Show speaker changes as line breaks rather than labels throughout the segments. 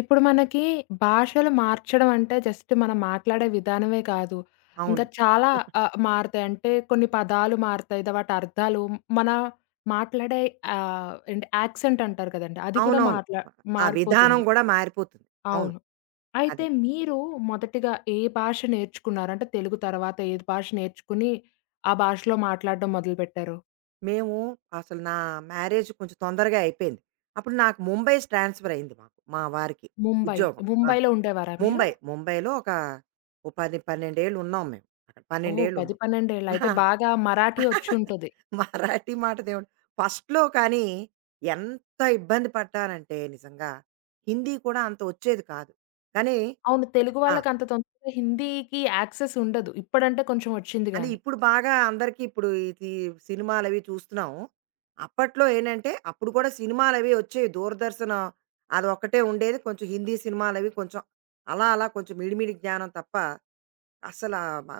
ఇప్పుడు మనకి భాషలు మార్చడం అంటే జస్ట్ మనం మాట్లాడే విధానమే కాదు.
అవును.
ఇంకా చాలా మారతాయి. అంటే కొన్ని పదాలు మారతాయి. వాటి అర్థాలు మన మాట్లాడే ఏంటి యాక్సెంట్ అంటారు కదండీ! అది కూడా
అవునవును. ఆ విధానం
మారిపోతుంది.
గూడా మారిపోతుంది. అవును.
అవును. అయితే
అదే.
మీరు మొదటిగా ఏ భాష నేర్చుకున్నారు? అంటే తెలుగు తర్వాత ఏ భాష నేర్చుకుని ఆ భాషలో మాట్లాడడం మొదలుపెట్టారు?
మేము అసలు నా మ్యారేజ్ కొంచెం తొందరగా అయిపోయింది. అప్పుడు నాకు ముంబై ట్రాన్స్‌ఫర్ అయింది మాకు. మా వారికి
ముంబై.
ఉద్యోగం. ఆ!
ముంబైలో ఉండేవారా మీరు?
ముంబై. ముంబైలో ఓ 10, 12 ఏళ్ళు ఉన్నాం మేము. అక్కడ 12
ఓహ్!
ఏళ్ళు
10,
ఉన్నాం.
12 ఏళ్ల అయితే బాగా మరాఠీ
ఆ!
వచ్చుంటది.
మరాఠీ మాట దేవుడు. ఫస్ట్‌లో ఎంత ఇబ్బంది పడ్డానంటే నిజంగా హిందీ కూడా అంత వచ్చేది కాదు. కానీ
అవును. తెలుగు
ఆ!
వాళ్ళకంత తొందరగా హిందీకి యాక్సెస్ ఉండదు. ఇప్పుడంటే కొంచెం ఒచ్చింది
అంటే
గానీ.
ఇప్పుడు బాగా అందరికీ ఇది సినిమాలవి చూస్తున్నాం. అప్పట్లో ఏంటంటే, అప్పుడు కూడా సినిమాలవి వచ్చేవి. 'దూరదర్శన్' అదొక్కటే ఉండేది. కొంచెం హిందీ సినిమాలవి కొంచెం అలా అలా కొంచెం మిడిమిడి జ్ఞానం తప్ప అసల మ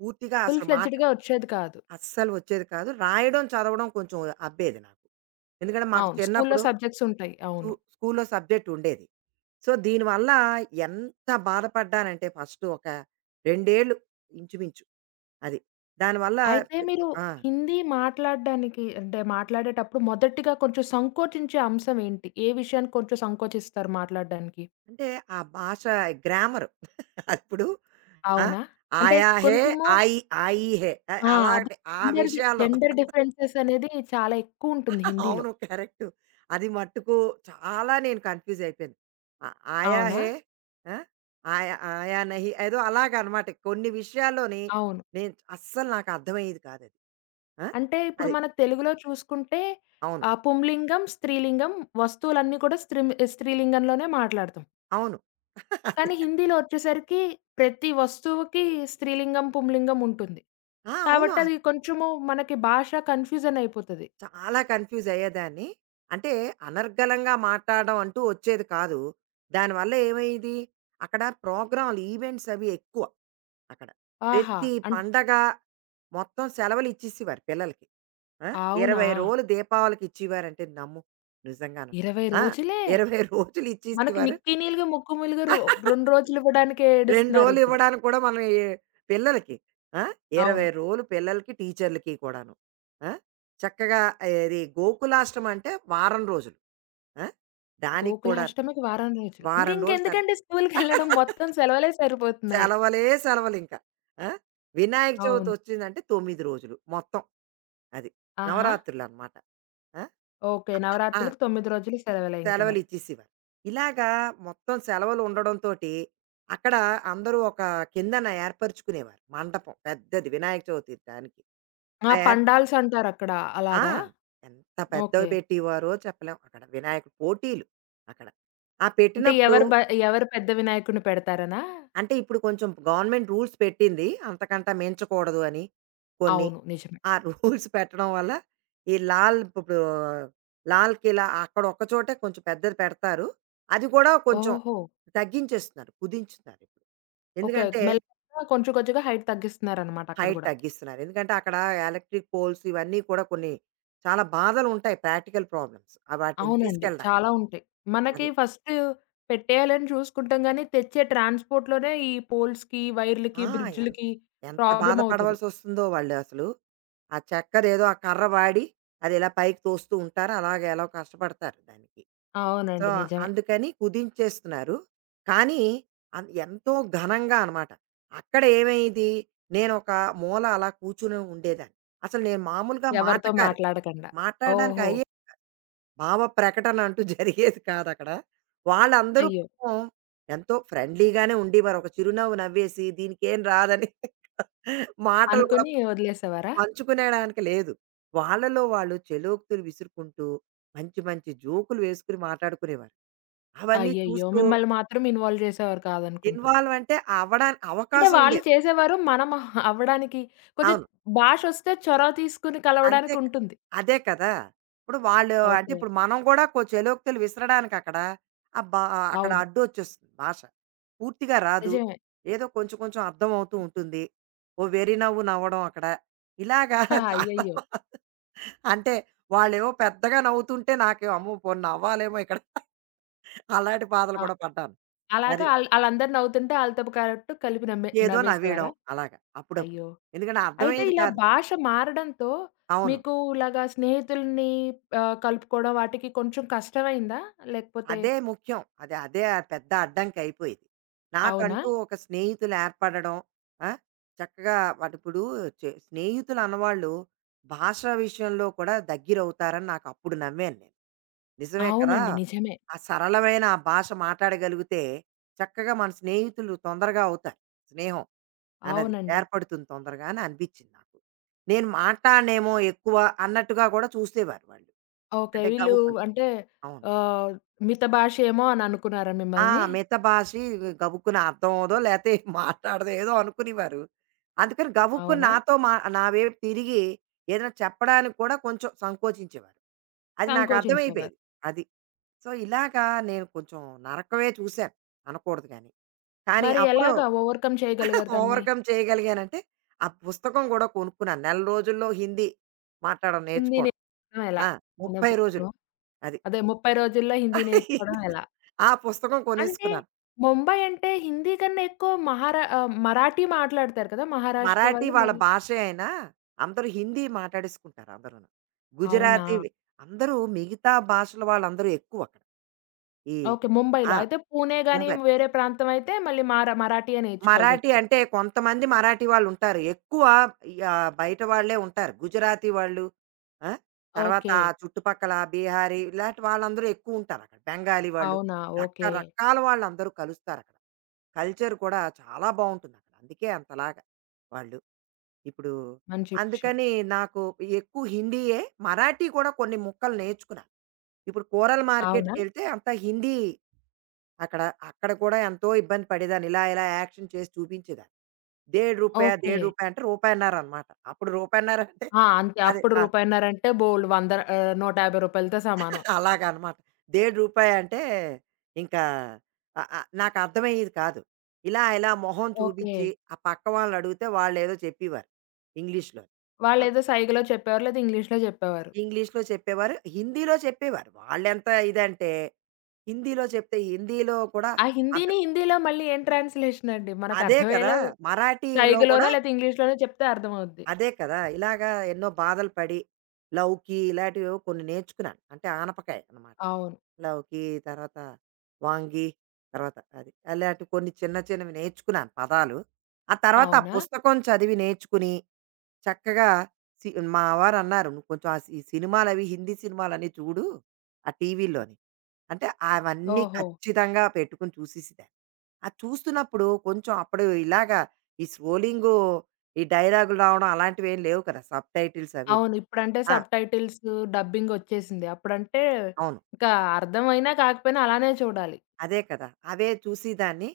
పూర్తిగా
ఫుల్
అసలు మాట
ఫ్లెడ్జ్‌డ్‌గా ఒచ్చేది కాదు.
అస్సలు వచ్చేది కాదు. రాయడం, చదవడం కొంచెం అబ్బేది నాకు. ఎందుకంటే మాకు
అవును. స్కూల్‌లో
చిన్నప్పుడు
సబ్జెక్ట్స్ ఉంటాయి. అవును.
స్కూల్లో సబ్జెక్ట్ ఉండేది. సో, దీనివల్ల ఎంత బాధపడ్డానంటే ఫస్ట్ ఒక 2 ఏళ్ళు ఇంచుమించు అది. దానివల్ల
అయితే
ఇప్పుడు
మీరు
ఆ!
హిందీ మాట్లాడడానికి అంటే మాట్లాడేటప్పుడు మొదటిగా కొంచెం సంకోచించే అంశం ఏంటి? ఏ విషయాన్ని కొంచెం సంకోచిస్తారు మాట్లాడడానికి?
అంటే ఆ భాష గ్రామరు. ఇప్పుడు ఆ!
అవునా? అంటే
ఆయా! హే!
కొంచెము
ఆయి! ఆయి! హే!
ఆ! అది
అలాంటి ఆ
జెండర్
విషయాల్లో.
జెండర్ డిఫరెన్సెస్ అనేది చాలా ఎక్కువుంటుంది హిందీలో.
అవును. కరెక్టు. అది మట్టుకు చాలా నేను కన్‌ఫ్యూజ్ అయిపోయాను. ఆ ఆయా!
అవునా?
హే! ఆ! ఆయా! ఆయా! నహి ఏదో అలాగనమాట. కొన్ని విషయాల్లోని
అవును.
నేను అస్సలు నాకు అర్థమయ్యేది కాదది. ఆ!
అంటే ఇప్పుడు
అది.
మన తెలుగులో చూసుకుంటే
అవును.
పుంలింగం, స్త్రీలింగం వస్తువులన్నీ కూడా స్త్రీలింగంలోనే మాట్లాడతాం.
అవును.
కానీ హిందీలో వచ్చేసరికి ప్రతి వస్తువుకి స్త్రీలింగం, పుంలింగం ఉంటుంది.
ఆ! అవును.
కాబట్టి అది కొంచెము మనకి భాష కన్‌ఫ్యూజన్ అయిపోతది.
చాలా కన్‌ఫ్యూజ్ అయ్యేదాన్ని. అంటే అనర్గళంగా మాట్లాడడం అంటూ వచ్చేది కాదు. దానివల్ల ఏమయ్యేది, అక్కడ ప్రోగ్రామ్‌లు, ఈవెంట్స్ అవి ఎక్కువ అక్కడ.
ఆహా!
ప్రతి
అన్
పండగ మొత్తం సెలవులు ఇచ్చేసేవారు పిల్లలకి. ఆ!
అవునా!
20 రోజులు దీపావళికి ఇచ్చేవారంటే నమ్ము నిజంగాను.
20
ఆ!
రోజులే?
20 రోజులు
మనకి
ఇచ్చేసేవారు.
నిక్కీ నీలుగు, ముక్కు ములుగు 2 రోజులు ఇవ్వడానికే
2 రోజులు
ఏడుస్తున్నారిప్పుడు.
ఇవ్వడానికి కూడా మనం ఈ పిల్లలకి. ఆ! 20
అవును.
రోజులు పిల్లలకి, టీచర్లకి కూడాను. ఆ! చక్కగా ఏది గోకులాష్టమి అంటే వారం రోజులు. ఆ! దానికి కూడా
గోకులాష్టమికి వారం రోజులు.
వారం రోజులు సెలవు.
ఇంకెందుకండి స్కూలుకెళ్ళడం మొత్తం సెలవులే సరిపోతున్నాయి.
సెలవులే సెలవులింక. ఆ! వినాయక చవితి
అవును.
వచ్చిందంటే 9 రోజులు మొత్తం. అది.
ఆహా!
నవరాత్రులనమాట. ఆ!
ఓకే.
ఆ!
నవరాత్రులకు 9 రోజులు సెలవులే ఇంక
సెలవులు
మరి.
ఇచ్చేసేవారు. ఇలాగా మొత్తం సెలవులు ఉండడంతోటి, అక్కడ అందరూ ఒక కిందన ఏర్పరుచుకునేవారు. మండపం పెద్దది వినాయక చవితి దానికి.
ఆ!
ఆ ఏర్
పండాల్స్ అంటారక్కడ.
ఆ!
అలాగా?
ఎంత పెద్దవి
ఓకే.
పెట్టేవారో చెప్పలేం. అక్కడ వినాయకుడు పోటీలు అక్కడ. ఆ
అంటే
పెట్టినప్పుడు
ఎవరు పెద్ద వినాయకుడిని పెడతారనా?
అంటే ఇప్పుడు కొంచెం గవర్నమెంట్ రూల్స్ పెట్టింది. అంతకంటా మించకూడదు అని కొన్ని.
అవును. నిజమే.
ఆ రూల్స్ పెట్టడం వల్ల ఈ లాల్ కిలా అక్కడ ఒక్క చోటే కొంచెం పెద్దది పెడతారు. అది కూడా కొంచెం
ఓహో!
తగ్గించేస్తున్నారు. కుదించుతున్నారు ఇప్పుడు.
ఓకే.
ఎందుకంటే
మెల్లగా కొంచెం కొంచెంగా హైట్ తగ్గిస్తున్నారనమాట అక్కడ
హైట్
గూడా.
తగ్గిస్తున్నారు. ఎందుకంటే అక్కడ ఎలక్ట్రిక్ పోల్స్ ఇవన్నీ కూడా కొన్ని చాలా బాధలుంటాయి ప్రాక్టికల్ ప్రాబ్లమ్స్. ఆ వాటిని
అవునండి.
తీసుకెళ్ళడానికి.
చాలా ఉంటాయి. మనకి
అది.
ఫస్ట్ పెట్టేయాలని చూసుకుంటాం గానీ, తెచ్చే ట్రాన్స్‌పోర్ట్‌లోనే ఈ పోల్స్‌కి, వైర్‌లకి,
ఆ! ఎన్
బ్రిడ్జ్‌లకి
ఎంత
ప్రాబ్లమ్ అవుతది.
బాధపడవలసొస్తుందో వాళ్ళు అసలు. ఆ చెక్కదేదో ఆ కర్ర వాడి అదిలా పైకి తోస్తూ ఉంటారు. అలాగ ఎలాగో కష్టపడతారు దానికి. సో,
అవునండి. నిజమే.
అందుకని కుదించేస్తున్నారు. కానీ ఎంతో ఘనంగా అనమాట. అక్కడ ఏమైంది నేనొక మూల అలా కూర్చుని ఉండేదాన్ని. అసలు నేను మామూలుగా
ఎవరితో
మాటకారి.
మాట్లాడకండా.
మాట్లాడడానికి
ఓహో!
అయ్యే భావ ప్రకటన అంటూ జరిగేది కాదక్కడ. వాళ్ళందరూ
అయ్యో!
పాపం ఎంతో ఫ్రెండ్లీగానే ఉండేవారు. ఒక చిరునవ్వు నవ్వేసి దీనికేం రాదని మాటలు కూడా
అనుకోని వదిలేసేవారా?
పంచుకునేడానికి లేదు. వాళ్ళలో వాళ్ళు చెలోక్తులు విసురుకుంటూ, మంచి మంచి జోకులు వేసుకుని మాట్లాడుకునేవారు. అవన్నీ
అయ్యయ్యో!
చూస్తూ
మిమ్మల్ని మాత్రం ఇన్వాల్వ్ చేసేవారు కాదనుకుంటా.
ఇన్వాల్వ్ అంటే అవ్వడానికి
అంటే
అవకాశం
వాళ్ళు
ఉండేది.
చేసేవారు. మనం అవ్వడానికి కొంచెం
అవును.
భాషొస్తే చొరవ తీసుకొని
అంతే
కలవడానికి
కదా!
ఉంటుంది.
అదే కదా! ఇప్పుడు వాళ్ళు అంటే
ఓకే.
ఇప్పుడు మనం కూడా చెలోక్తులు విసరడానికి అక్కడ ఆహ్, బా అక్కడ
అవును.
అడ్డొచ్చేస్తుంది భాష. పూర్తిగా రాదు.
నిజమే.
ఏదో కొంచెం కొంచెం అర్థమవుతూ ఉంటుంది. ఓ వెర్రి నవ్వు నవ్వడం అక్కడ. ఇలాగా
ఆ!
చాలా
అయ్యయ్యో!
అంటే వాళ్ళేమో పెద్దగా నవ్వుతుంటే నాకు అమ్మో పోనీ నవ్వాలేమో ఇక్కడ అలాంటి బాధలు
ఆ!
కూడా పడ్డాను.
అలాగా
అది
ఆళ్ళందరూ నవ్వుతుంటే ఆళ్ళతో పాటు కలిపి నమ్మే
ఏదో నవ్వేయడం
నవ్వేసేవారా?
అలాగా అప్పుడప్పుడు.
అయ్యో!
ఎందుకంటే
అయితే
అర్థమయ్యేది
ఇలా
కాదు.
భాష మారడంతో
అవును.
మీకు ఇలాగా స్నేహితుల్ని కలుపుకోవడం వాటికి కొంచెం కష్టమైందా? లేకపోతే
అదే ముఖ్యం. అదే ఆ పెద్ద అడ్డంకయిపోయేది.
అవునా?
నాకంటూ ఒక స్నేహితులు ఏర్పడడం. ఆ! చక్కగా వాటిప్పుడు స్నేహితులన్నవాళ్ళు భాష విషయంలో కూడా దగ్గరవుతారని నాకప్పుడు నమ్మాను నేను. నిజమే కదా!
అవునండి. నిజమే.
ఆ సరళమైన ఆ భాష మాట్లాడగలిగితే చక్కగా మన స్నేహితులు తొందరగా అవుతారు. స్నేహం అన్నది
అవునండి.
ఏర్పడుతుంది తొందరగా అని అనిపిచ్చింది నాకు. నేను మాట్లాడనేమో ఎక్కువ అన్నట్టుగా కూడా చూసేవారు వాళ్ళు.
ఓకే.
అంటే
వీళ్ళు
గబుక్కుని.
అంటే
అవును.
ఆహ్, మిత భాష ఏమో అని అనుకున్నారా
ఆ!
మిమ్మల్ని?
మిత భాషి గబుక్కున అర్థం అవ్వదో లేతే మాట్లాడదో ఏదో అనుకునేవారు. అందుకని గబుక్కున
అవునా?
నాతో మా నా వైపు తిరిగి ఏదైనా చెప్పడానికి కూడా కొంచెం సంకోచించేవారు. అది నాకు
సంకోచించేవారు.
అర్థమైపోయేది. అది. సో, ఇలాగా నేను కొంచెం నరకమే చూశాను. అనకూడదు గాని. కానీ
మరి
అప్పుడు.
ఎలాగా ఓవర్‌కమ్ చేయగలిగారు దాన్ని?
ఓవర్‌కమ్ చేయగలిగానంటే ఆ పుస్తకం గూడా కొనుక్కున్నాను. నెల రోజుల్లో హిందీ మాట్లాడడం
హిందీ
నేర్చుకోవడం.
నేర్చుకోవడం ఎలా?
ఆ!
అనే
30 రోజులు.
పుస్తకమా?
అది.
అదే 30 రోజుల్లో హిందీ నేర్చుకోవడం ఎలా?
ఆ పుస్తకం
అంటే
కొనేసుకున్నాను.
ముంబై అంటే హిందీ కన్నా ఎక్కువ మరాఠీ మాట్లాడతారు కదా! మహారాష్ట్ర
మరాఠీ
వాళ్ళు
వాళ్ళ
మరి.
భాషే అయినా అందరూ హిందీ మాట్లాడేసుకుంటారు అందరూను.
అవునా?
గుజరాతీ అందరూ మిగతా భాషల వాళ్ళందరూ ఎక్కువ అక్కడ. ఈ
ఓకే. ముంబైలో.
ఆ!
అయితే పూణే గాని
ముంబై.
వేరే ప్రాంతం అయితే మళ్ళీ మరాఠీయే
మరాఠీ
నేర్చుకోవాల్సొచ్చేది.
అంటే కొంతమంది మరాఠీ వాళ్ళుంటారు. ఎక్కువ ఈ బయట వాళ్ళే ఉంటారు. గుజరాతీ వాళ్ళు. ఆ! తర్వాత
ఓకే.
ఆ చుట్టుపక్కల బీహారీ ఇలాంటి వాళ్ళందరూ ఎక్కువుంటారక్కడ. బెంగాలీ వాళ్ళు.
అవునా? ఓకే.
రకరకాల వాళ్ళందరూ కలుస్తారక్కడ. కల్చర్ కూడా చాలా బావుంటుందక్కడ. అందుకే అంతలాగా వాళ్ళు. ఇప్పుడు
మంచి విషయం.
అందుకని నాకు ఎక్కువ హిందీయే మరాఠీ కూడా కొన్ని ముక్కలు నేర్చుకున్నాను ఇప్పుడు కూరల
అవునా?
మార్కెట్కి వెళ్తే అంతా హిందీ అక్కడ అక్కడ కూడా ఎంతో ఇబ్బంది పడేదాన్ని ఇలా ఇలా యాక్షన్ చేసి చూపించేదాన్ని. దేడు రూపాయ
ఓకే.
దేడు రూపాయ అంటే రూపాయన్నర అనమాట. అప్పుడు రూపాయన్నర అంటే
ఆ! అంతే.
అదే
అప్పుడు
ఆ,
రూపాయిన్నర అంటే బోలెడు రూ. 150తో సమానం.
అలాగా అనమాట. దేడు రూపాయ అంటే ఇంకా నాకు అర్థమయ్యేది కాదు. ఇలా ఇలా మొహం
ఓకే.
చూపించి ఆ పక్క వాళ్ళని అడిగితే వాళ్ళు ఏదో చెప్పేవారు ఇంగ్లీష్లో.
వాళ్ళేదో సైగలో చెప్పేవారు లేదా ఇంగ్లీష్‌లో చెప్పేవారు.
ఇంగ్లీష్‌లో చెప్పేవారు. హిందీలో చెప్పేవారు. వాళ్ళెంత ఇదంటే, హిందీలో చెప్తే హిందీలో కూడా
ఆ
అంత
హిందీని హిందీలో మళ్ళీ ఏం ట్రాన్స్‌లేషన్ అండి.
అదే కదా!
మనకర్థమయ్యేలా
మరాఠీలో కూడా
సైగలోనో లేతే ఇంగ్లీష్‌లోనో చెప్తే అర్థమవుద్ది.
అదే కదా! ఇలాగా ఎన్నో బాధలు పడి, లౌకి ఇలాంటివేవో కొన్ని నేర్చుకున్నాను. అంటే ఆనపకాయ అనమాట.
అవును.
లౌకి, తర్వాత వాంగి, తర్వాత అది. అలాంటి కొన్ని చిన్న చిన్నవి నేర్చుకున్నాను పదాలు. ఆ తర్వాత ఆ
అవునా?
పుస్తకం చదివి నేర్చుకుని, చక్కగా సి మా వారన్నారు, "నువ్వు కొంచెం ఆ సి ఈ సినిమాలవి హిందీ సినిమాలన్నీ చూడు ఆ టీవీ‌ల్లోని." అంటే అవన్నీ
ఓహో!
ఖచ్చితంగా పెట్టుకుని చూసేసేదాన్ని. అది చూస్తున్నప్పుడు కొంచెం అప్పుడు ఇలాగా ఈ స్క్రోలింగు, ఈ డైలాగులు రావడం అలాంటివేం లేవు కదా! సబ్‌టైటిల్స్ అవీను.
అవును. ఇప్పుడంటే
ఆ!
సబ్‌టైటిల్స్, డబ్బింగ్ ఒచ్చేసింది. అప్పుడంటే
అవును.
ఇంకా అర్థమైనా కాకపోయినా అలానే చూడాలి.
అదే కదా! అవే చూసేదాన్ని.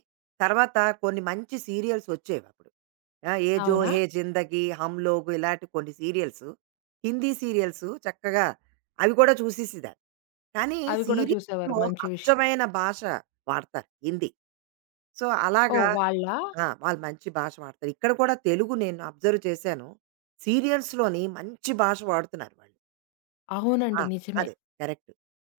తర్వాత కొన్ని మంచి సీరియల్స్ వచ్చేవప్పుడు. ఆ! 'ఏ జో
అవునా?
హే జిందగీ', 'హమ్ లోగ్' ఇలాంటి కొన్ని సీరియల్స్. హిందీ సీరియల్స్ చక్కగా అవి కూడా చూసేసేదాన్ని. కానీ
అవి కూడా
సీరియల్స్‌లో
చూసేవారు. మంచి విషయం.
అచ్చమైన భాష వాడతారు హిందీ. సో, అలాగా
ఓహ్! వాళ్ళా?
ఆ! వాళ్ళు మంచి భాష వాడతారు. ఇక్కడ కూడా తెలుగు నేను అబ్జర్వ్ చేశాను. సీరియల్స్‌లోని మంచి భాష వాడుతున్నారు వాళ్ళు. ఆ!
అవునండి. నిజమే.
అదే. కరెక్ట్.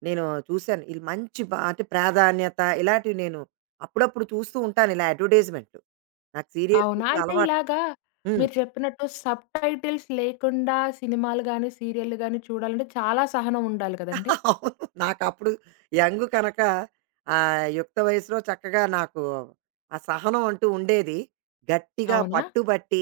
నేను చూశాను. ఈళ్ళు మంచి అంటే ప్రాధాన్యత ఇలాంటివి నేను అప్పుడప్పుడు చూస్తూ ఉంటాను ఇలా అడ్వర్‌టైజ్‌మెంట్‌లు. నాకు సీరియల్స్
అవునా?
చూసే
అయితే
అలవాటు.
ఇలాగా
హ్మ్.
మీరు చెప్పినట్టు సబ్‌టైటిల్స్ లేకుండా సినిమాలు గాని, సీరియల్‌లు గాని చూడాలంటే చాలా సహనం ఉండాలి కదండీ!
అవును. నాకప్పుడు యంగ్ కనక యుక్త వయసులో చక్కగా నాకు ఆ సహనం అంటూ ఉండేది. గట్టిగా
అవునా?
పట్టుబట్టి,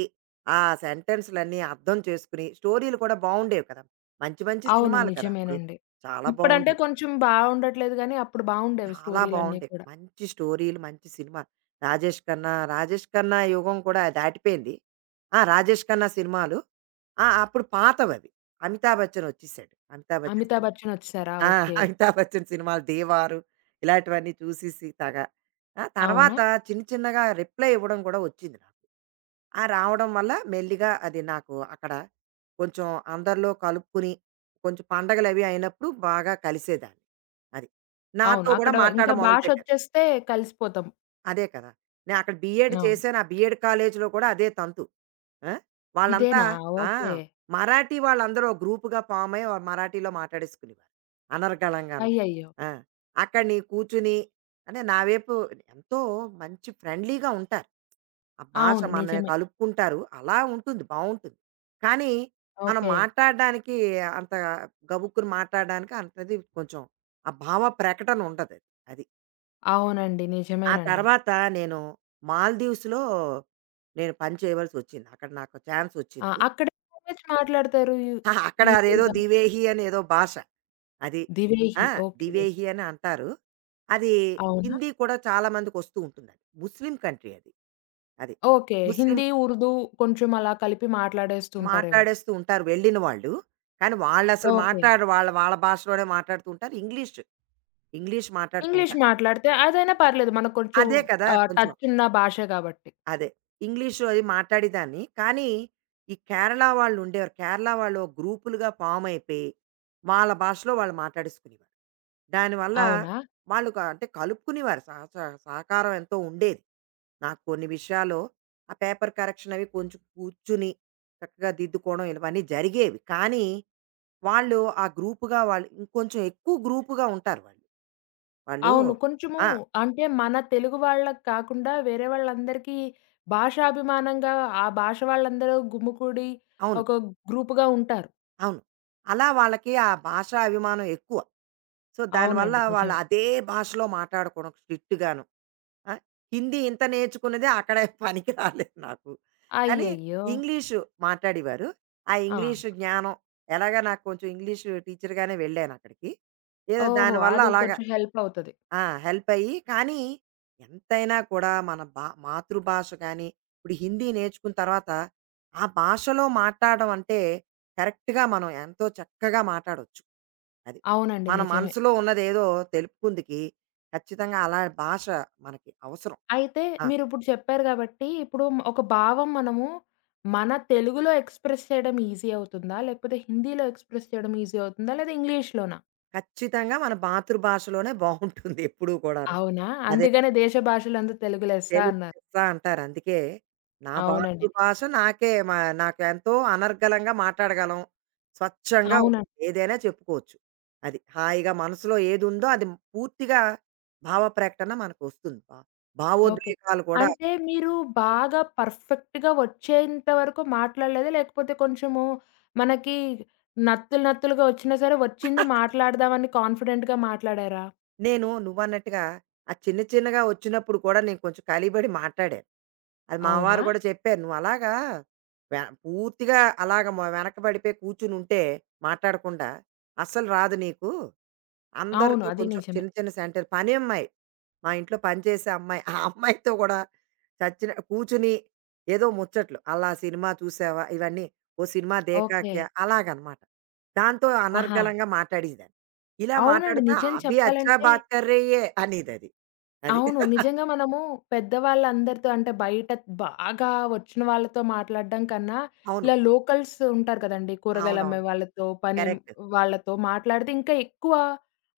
ఆ సెంటెన్స్‌లన్నీ అర్థం చేసుకుని, స్టోరీలు కూడా బావుండేవి కదా! మంచి మంచి
అవును.
సినిమాలు కదా! అప్పుడు.
నిజమేనండి.
చాలా
ఇప్పుడంటే
బావుండేవి.
కొంచెం బావుండట్లేదు గానీ, అప్పుడు బావుండేవి
చాలా
స్టోరీలన్నీ
బావుండేవి.
కూడా.
మంచి స్టోరీలు, మంచి సినిమా. 'రాజేష్ ఖన్నా' యుగం కూడా దాటిపోయింది. ఆ! 'రాజేష్ ఖన్నా' సినిమాలు. ఆ! అప్పుడు పాతవవి. అమితాబ్ బచ్చన్ వచ్చేసాడు. అమితాబ్ బచ్చన్
'అమితాబ్
సినిమా.
బచ్చన్' వచ్చేసారా?
ఆ!
ఓకే.
'అమితాబ్ బచ్చన్' సినిమాలు 'దేవారు' ఇలాంటివన్నీ చూసేసి తాగా. ఆ
అవునా?
తర్వాత చిన్న చిన్నగా రిప్లై ఇవ్వడం కూడా వచ్చింది నాకు. ఆ రావడం వల్ల మెల్లిగా అది నాకు అక్కడ కొంచెం అందరిలో కలుపుకుని కొంచెం పండగలవి అయినప్పుడు బాగా కలిసేదాన్ని. అది. నాతో
అవును.
కూడా
అక్కడ ఇంకా
మాట్లాడడం మొదలుపెట్టారు.
భాషొచ్చేస్తే కలిసిపోతాం.
అదే కదా! నేను అక్కడ బీఎడ్
అవును.
చేశాను. ఆ బీఎడ్ కాలేజీలో కూడా అదే తంతు. ఆ! వాళ్ళంతా
ఇదేనా?
ఆ!
ఓకే.
మరాఠీ వాళ్ళందరూ ఓ గ్రూప్‌గా ఫార్మ్ అయ్యి వాళ్ళు మరాఠీలో మాట్లాడేసుకునేవారు. అనర్గళంగాను.
అయ్యయ్యో!
ఆ! అక్కడ కూర్చుని అంటే నా వైపు ఎంతో మంచి ఫ్రెండ్లీగా ఉంటారు. ఆ భాష
అవును.
మనల్ని
నిజమే.
కలుపుకుంటారు. అలా ఉంటుంది. బావుంటుంది. కానీ మనం
ఓకే.
మాట్లాడడానికి అంత గబుక్కున మాట్లాడడానికి అంతది కొంచెం ఆ భావ ప్రకటన ఉండదు. అది.
అవునండి.
ఆ
నిజమేనండి.
తర్వాత నేను మాల్దీవ్స్‌లో నేను పని చేయవలసొచ్చింది. అక్కడ నాకు
ఆ!
చాన్సొచ్చింది.
అక్కడ ఏం లాంగ్వేజ్ మాట్లాడతారు
అక్కడ అదేదో
యూజువల్‌గా?
దివేహి అనేదో భాష. అది. ఆ!
'దివేహి' ఓకే.
దివేహి అని అంటారు. అది
అవునా?
హిందీ కూడా చాలా మందికొస్తూ ఉంటుందది. ముస్లిం కంట్రీ అది. అది.
ఓకే.
ముస్లిం
హిందీ, ఉర్దూ కొంచెం అలా కలిపి మాట్లాడేస్తుంటారేమో.
మాట్లాడేస్తూ ఉంటారు వెళ్ళిన వాళ్ళు. కానీ వాళ్ళసలు
ఓకే.
మాట్లాడరు. వాళ్ళ వాళ్ళ భాషలోనే మాట్లాడుతూ ఉంటారు. ఇంగ్లీష్, ఇంగ్లీష్ మాట్లాడుతూ
ఇంగ్లీష్
ఉంటారు.
మాట్లాడితే అదైనా పర్లేదు. మనకు కొంచెం
అదే కదా! కొంచెం
టచ్ ఉన్న భాష కాబట్టి.
అదే. ఇంగ్లీషు అది మాట్లాడేదాన్ని. కానీ, ఈ కేరళ వాళ్ళు ఉండేవారు. కేరళ వాళ్ళు గ్రూపులుగా ఫార్మ్ అయిపోయి, వాళ్ళ భాషలో వాళ్ళు మాట్లాడేసుకునేవారు. దానివల్ల
అవునా?
వాళ్ళు అంటే కలుపుకునేవారు. సహ స సహకారం ఎంతో ఉండేది. నాకు కొన్ని విషయాల్లో ఆ పేపర్ కరెక్షన్ అవి కొంచెం కూర్చుని, చక్కగా దిద్దుకోవడం ఇవన్నీ జరిగేవి. కానీ, వాళ్ళు ఆ గ్రూప్‌గా వాళ్ళు ఇంకొంచెం ఎక్కువ గ్రూప్‌గా ఉంటారు వాళ్ళు. వాళ్ళు
అవును. కొంచెము
ఆ!
అంటే మన తెలుగు వాళ్ళకి కాకుండా వేరే వాళ్ళందరికీ భాషాభిమానంగా ఆ భాష వాళ్ళందరూ గుమికూడి
అవును.
ఒక గ్రూప్‌గా ఉంటారు.
అవును. అలా వాళ్ళకి ఆ భాషా అభిమానం ఎక్కువ. సో, దానివల్ల
అవునండి.
వాళ్ళు
నిజమే.
అదే భాషలో మాట్లాడుకోవడం స్ట్రిక్ట్‌గాను. ఆ! హిందీ ఇంత నేర్చుకున్నదే అక్కడ పనికి రాలేదు నాకు. కానీ
అయ్యయ్యో!
ఇంగ్లీషు మాట్లాడేవారు. ఆ
ఆ!
ఇంగ్లీషు జ్ఞానం ఎలాగా నాకు కొంచెం ఇంగ్లీషు టీచర్‌గానే వెళ్ళానక్కడికి. ఏదో
ఓహో!
దానివల్ల
అది
అలాగా
కొంచెం హెల్ప్ అవుతది.
ఆ! హెల్పయ్యి, కానీ ఎంతైనా కూడా మన మాతృభాష గాని, ఇప్పుడు హిందీ నేర్చుకున్న తర్వాత, ఆ భాషలో మాట్లాడడం అంటే, కరెక్ట్‌గా మనం ఎంతో చక్కగా మాటాడొచ్చు. అది.
అవునండి.
మన
నిజమే.
మనసులో ఉన్నదేదో తెలుపుకుందుకి, ఖచ్చితంగా అలాంటి భాష మనకి అవసరం.
అయితే
ఆ!
మీరిప్పుడు చెప్పారు గాబట్టి, ఇప్పుడు ఒక భావం మనము మన తెలుగులో ఎక్స్‌ప్రెస్ చేయడం ఈజీ అవుతుందా? లేకపోతే హిందీలో ఎక్స్‌ప్రెస్ చేయడం ఈజీ అవుతుందా? లేదా ఇంగ్లీష్‌లోనా?
ఖచ్చితంగా మన మాతృభాషలోనే బావుంటుంది ఎప్పుడూ కూడాను.
అవునా?
అదే.
అందుకనే దేశ భాషలందు తెలుగు లెస్స
తెలుగు
అన్నారు.
లెస్స అంటారు. అందుకే నా
అవునండి.
మాతృభాష నాకే మా నాకెంతో అనర్గళంగా మాట్లాడగలం. స్వచ్ఛంగా
అవునండి.
ఉంటుంది. ఏదైనా చెప్పుకోవచ్చు. అది. హాయిగా మనసులో ఏదుందో అది పూర్తిగా భావ ప్రకటన మనకొస్తుంది.
ఓకే.
భావోద్వేగాలు కూడా.
అంటే మీరు బాగా పర్ఫెక్ట్‌గా వచ్చేంత వరకు మాట్లాడలేదా? లేకపోతే కొంచెము మనకి నత్తులు నత్తులుగా వచ్చినా సరే వచ్చింది మాట్లాడదామని కాన్ఫిడెంట్‌గా మాట్లాడారా?
నేను నువ్వన్నట్టుగా ఆ చిన్న చిన్నగా వచ్చినప్పుడు కూడా నేను కొంచెం కలిబడి మాట్లాడాను. అది మా వారు
అవునా?
గూడా చెప్పారు. "నువ్వలాగా వె పూర్తిగా అలాగ వెనకబడిపోయి కూర్చునుంటే మాట్లాడకుండా అస్సలు రాదు నీకు.
అవును.
అందరితో
అది
కొంచెం
నిజమే.
చిన్న చిన్న సెంటర్" పని అమ్మాయి. మా ఇంట్లో పనిచేసే అమ్మాయి. ఆ అమ్మాయితో గూడా చచ్చిన కూర్చుని ఏదో ముచ్చట్లు. "అలా సినిమా చూసావా?" ఇవన్నీ. "ఓ సినిమా
ఓకే.
'దేకాక్య' అలాగనమాట. దాంతో
ఆహా!
అనర్గళంగా మాట్లాడేదాన్ని. ఇలా
అవునండి.
మాట్లాడితే
నిజం
అభి అచ్చా
చెప్పాలంటే
బాత్ కర్ రహీ హై అనేదది. అది.
అవును. నిజంగా మనము పెద్దవాళ్ళందరితో అంటే బయట బాగా వచ్చిన వాళ్ళతో మాట్లాడడం కన్నా,
అవును.
ఇలా లోకల్స్ ఉంటారు కదండీ! కూరగాయలు అమ్మే
అవునవును.
వాళ్ళతో, పని
కరెక్ట్.
వాళ్ళతో మాట్లాడితే ఇంకా ఎక్కువ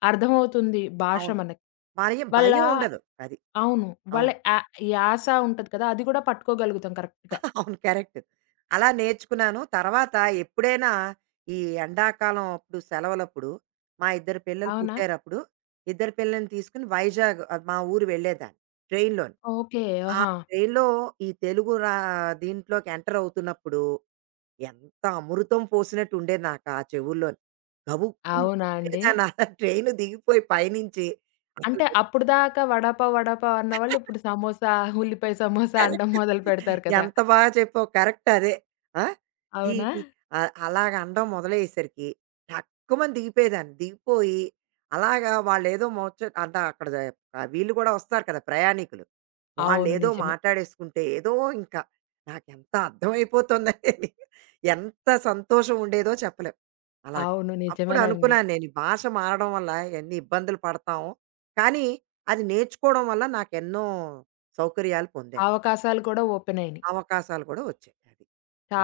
అర్థమవుతుంది భాష
అవును.
మనకి.
మరి
వాళ్ళ
భయం ఉండదు. అది.
అవును. వాళ్ళ
అవును.
యాస ఉంటది కదా! అది కూడా పట్టుకోగలుగుతాం కరెక్ట్‌గా.
అవును. కరెక్ట్. అలా నేర్చుకున్నాను. తర్వాత ఎప్పుడైనా ఈ ఎండాకాలం అప్పుడు సెలవులప్పుడు మా ఇద్దరు పిల్లలు
అవునా?
పుట్టారప్పుడు, ఇద్దరు పిల్లల్ని తీసుకొని వైజాగ్ మా ఊరు వెళ్ళేదాన్ని ట్రైన్‌లోని.
ఓకే.
ఆ
ఆహా!
ట్రైన్‌లో ఈ తెలుగు రా దీంట్లోకి ఎంటర్ అవుతున్నప్పుడు ఎంత అమృతం పోసినట్టు ఉండేది నాకు ఆ చెవుల్లోని. గబుక్కున
అవునా అండి?
దిగిపోయేదాన్ని. ఆ ట్రైన్ దిగిపోయి పైనుంచి అసలు
అంటే అప్పటిదాకా వడపావ్, వడపావ్ అన్నవాళ్ళు ఇప్పుడు సమోసా, ఉల్లిపాయ సమోసా అనడం మొదలుపెడతారు కదా!
ఎంత బాగా చెప్పావు. కరెక్ట్ అదే. ఆ! ఈ
అవునా?
టి అలాగ అనడం మొదలయ్యేసరికి టక్కుమని దిగిపోయేదాన్ని. దిగిపోయి అలాగా వాళ్ళేదో ముచ్చట అంటే అక్కడ వీళ్ళు కూడా వస్తారు కదా! ప్రయాణికులు.
అవును.
వాళ్ళేదో
నిజమే.
మాట్లాడేసుకుంటే ఏదో ఇంకా నాకెంత అర్థమైపోతుందనేది ఎంత సంతోషం ఉండేదో చెప్పలేం. అలాగ.
అవును.
అప్పుడు
నిజమేనండి.
అనుకున్నాను నేను ఈ భాష మారడం వల్ల ఎన్ని ఇబ్బందులు పడతాం. కానీ అది నేర్చుకోవడం వల్ల నాకెన్నో సౌకర్యాలు పొందాను.
అవకాశాలు కూడా ఓపెనయినియి.
అవకాశాలు కూడా వచ్చాయి. అది.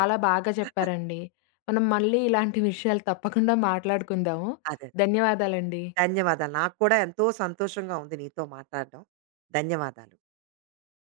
అది.
బాగా చెప్పారండి. మనం మళ్ళీ ఇలాంటి విషయాలు తప్పకుండా మాట్లాడుకుందాము.
అదే. అదే.
ధన్యవాదాలండి.
ధన్యవాదాలు. నాకు కూడా ఎంతో సంతోషంగా ఉంది నీతో మాట్లాడడం. ధన్యవాదాలు.